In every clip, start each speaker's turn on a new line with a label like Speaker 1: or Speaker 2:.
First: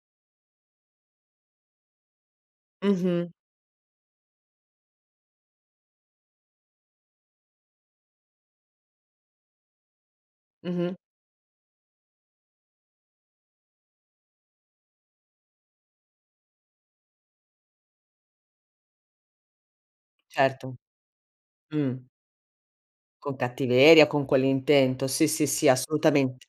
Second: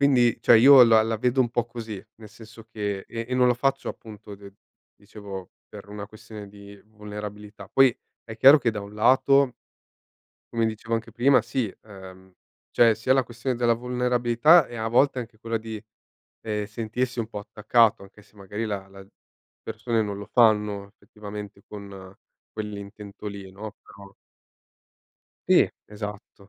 Speaker 1: Quindi, cioè, io la la vedo un po' così, nel senso che e
Speaker 2: Mh-mh.
Speaker 1: e non lo faccio, appunto, d dicevo, per una questione di vulnerabilità. Poi è chiaro che da un lato come dicevo
Speaker 2: Mh-mh.
Speaker 1: anche prima, sì, ehm, cioè, sia la questione della vulnerabilità e, a volte, anche quella di, ehm, sentirsi, un po' attaccato, anche se magari la la persone non lo
Speaker 2: Certo.
Speaker 1: fanno, effettivamente,
Speaker 2: Mh.
Speaker 1: con quell'intento
Speaker 2: Con
Speaker 1: lì, no,
Speaker 2: cattiveria,
Speaker 1: però
Speaker 2: con quell'intento. Sì, sì,
Speaker 1: Sì,
Speaker 2: sì, assolutamen
Speaker 1: esatto.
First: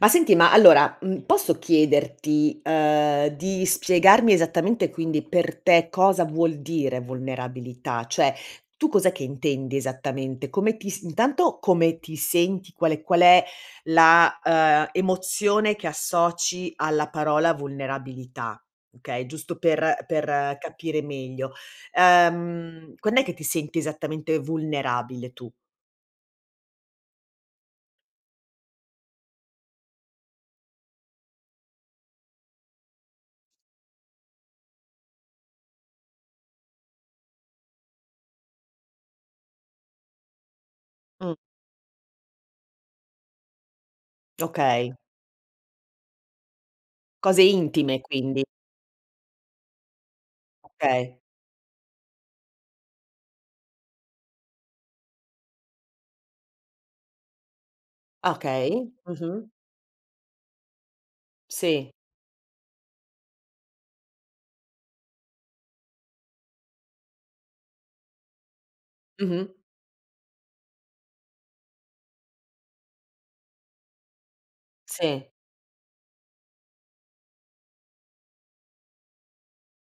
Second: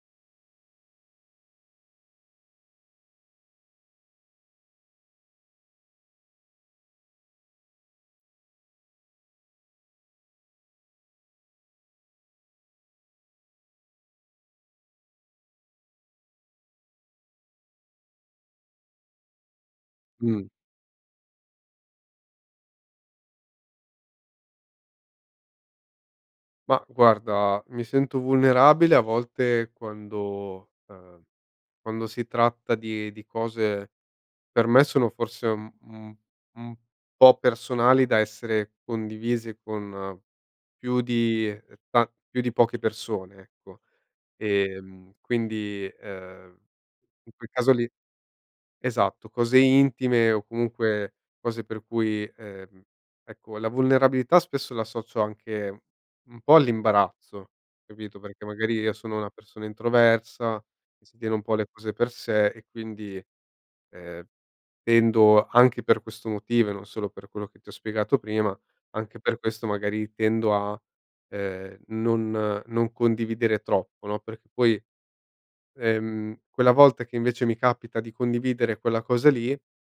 Speaker 2: ma senti, ma allora, mhmm, posso chiederti, uhm, di spiegarmi esattamente, quindi, per te cosa vuol dire vulnerabilità? Cioè, tu cos'è che intendi esattamente? Come ti si intanto, come ti senti? Qual è qual è la, ehm, emozione che associ alla parola vulnerabilità? Okay, giusto per
Speaker 1: Mh.
Speaker 2: per capire meglio. Ehm, quand'è che ti senti esattamente vulnerabile tu?
Speaker 1: Ma guarda, mi sento vulnerabile a volte quando ehm, quando si tratta di di cose per me sono, forse, un un un po' personali da essere condivise con più
Speaker 2: Mh.
Speaker 1: di, uhm, ta più di poche persone, ecco.
Speaker 2: Okay.
Speaker 1: Ehm, quindi, ehm, in
Speaker 2: Cose
Speaker 1: quel caso lì
Speaker 2: intime, quindi.
Speaker 1: esatto, cose intime o, comunque,
Speaker 2: Okay.
Speaker 1: cose per cui ehm, ecco, la vulnerabilità spesso la associo anche un po' all'imbarazzo, capito, perché magari
Speaker 2: Okay,
Speaker 1: io sono una
Speaker 2: mh-mh.
Speaker 1: persona introversa, si tiene un po' le
Speaker 2: Sì.
Speaker 1: cose per sé, e quindi, ehm, tendo anche per questo motivo, e non solo per quello che ti ho spiegato prima, anche per
Speaker 2: Mh-mh.
Speaker 1: questo, magari, tendo a, ehm, non non condividere troppo, no, perché poi,
Speaker 2: Sì.
Speaker 1: ehm, quella volta che, invece, mi capita di condividere quella cosa lì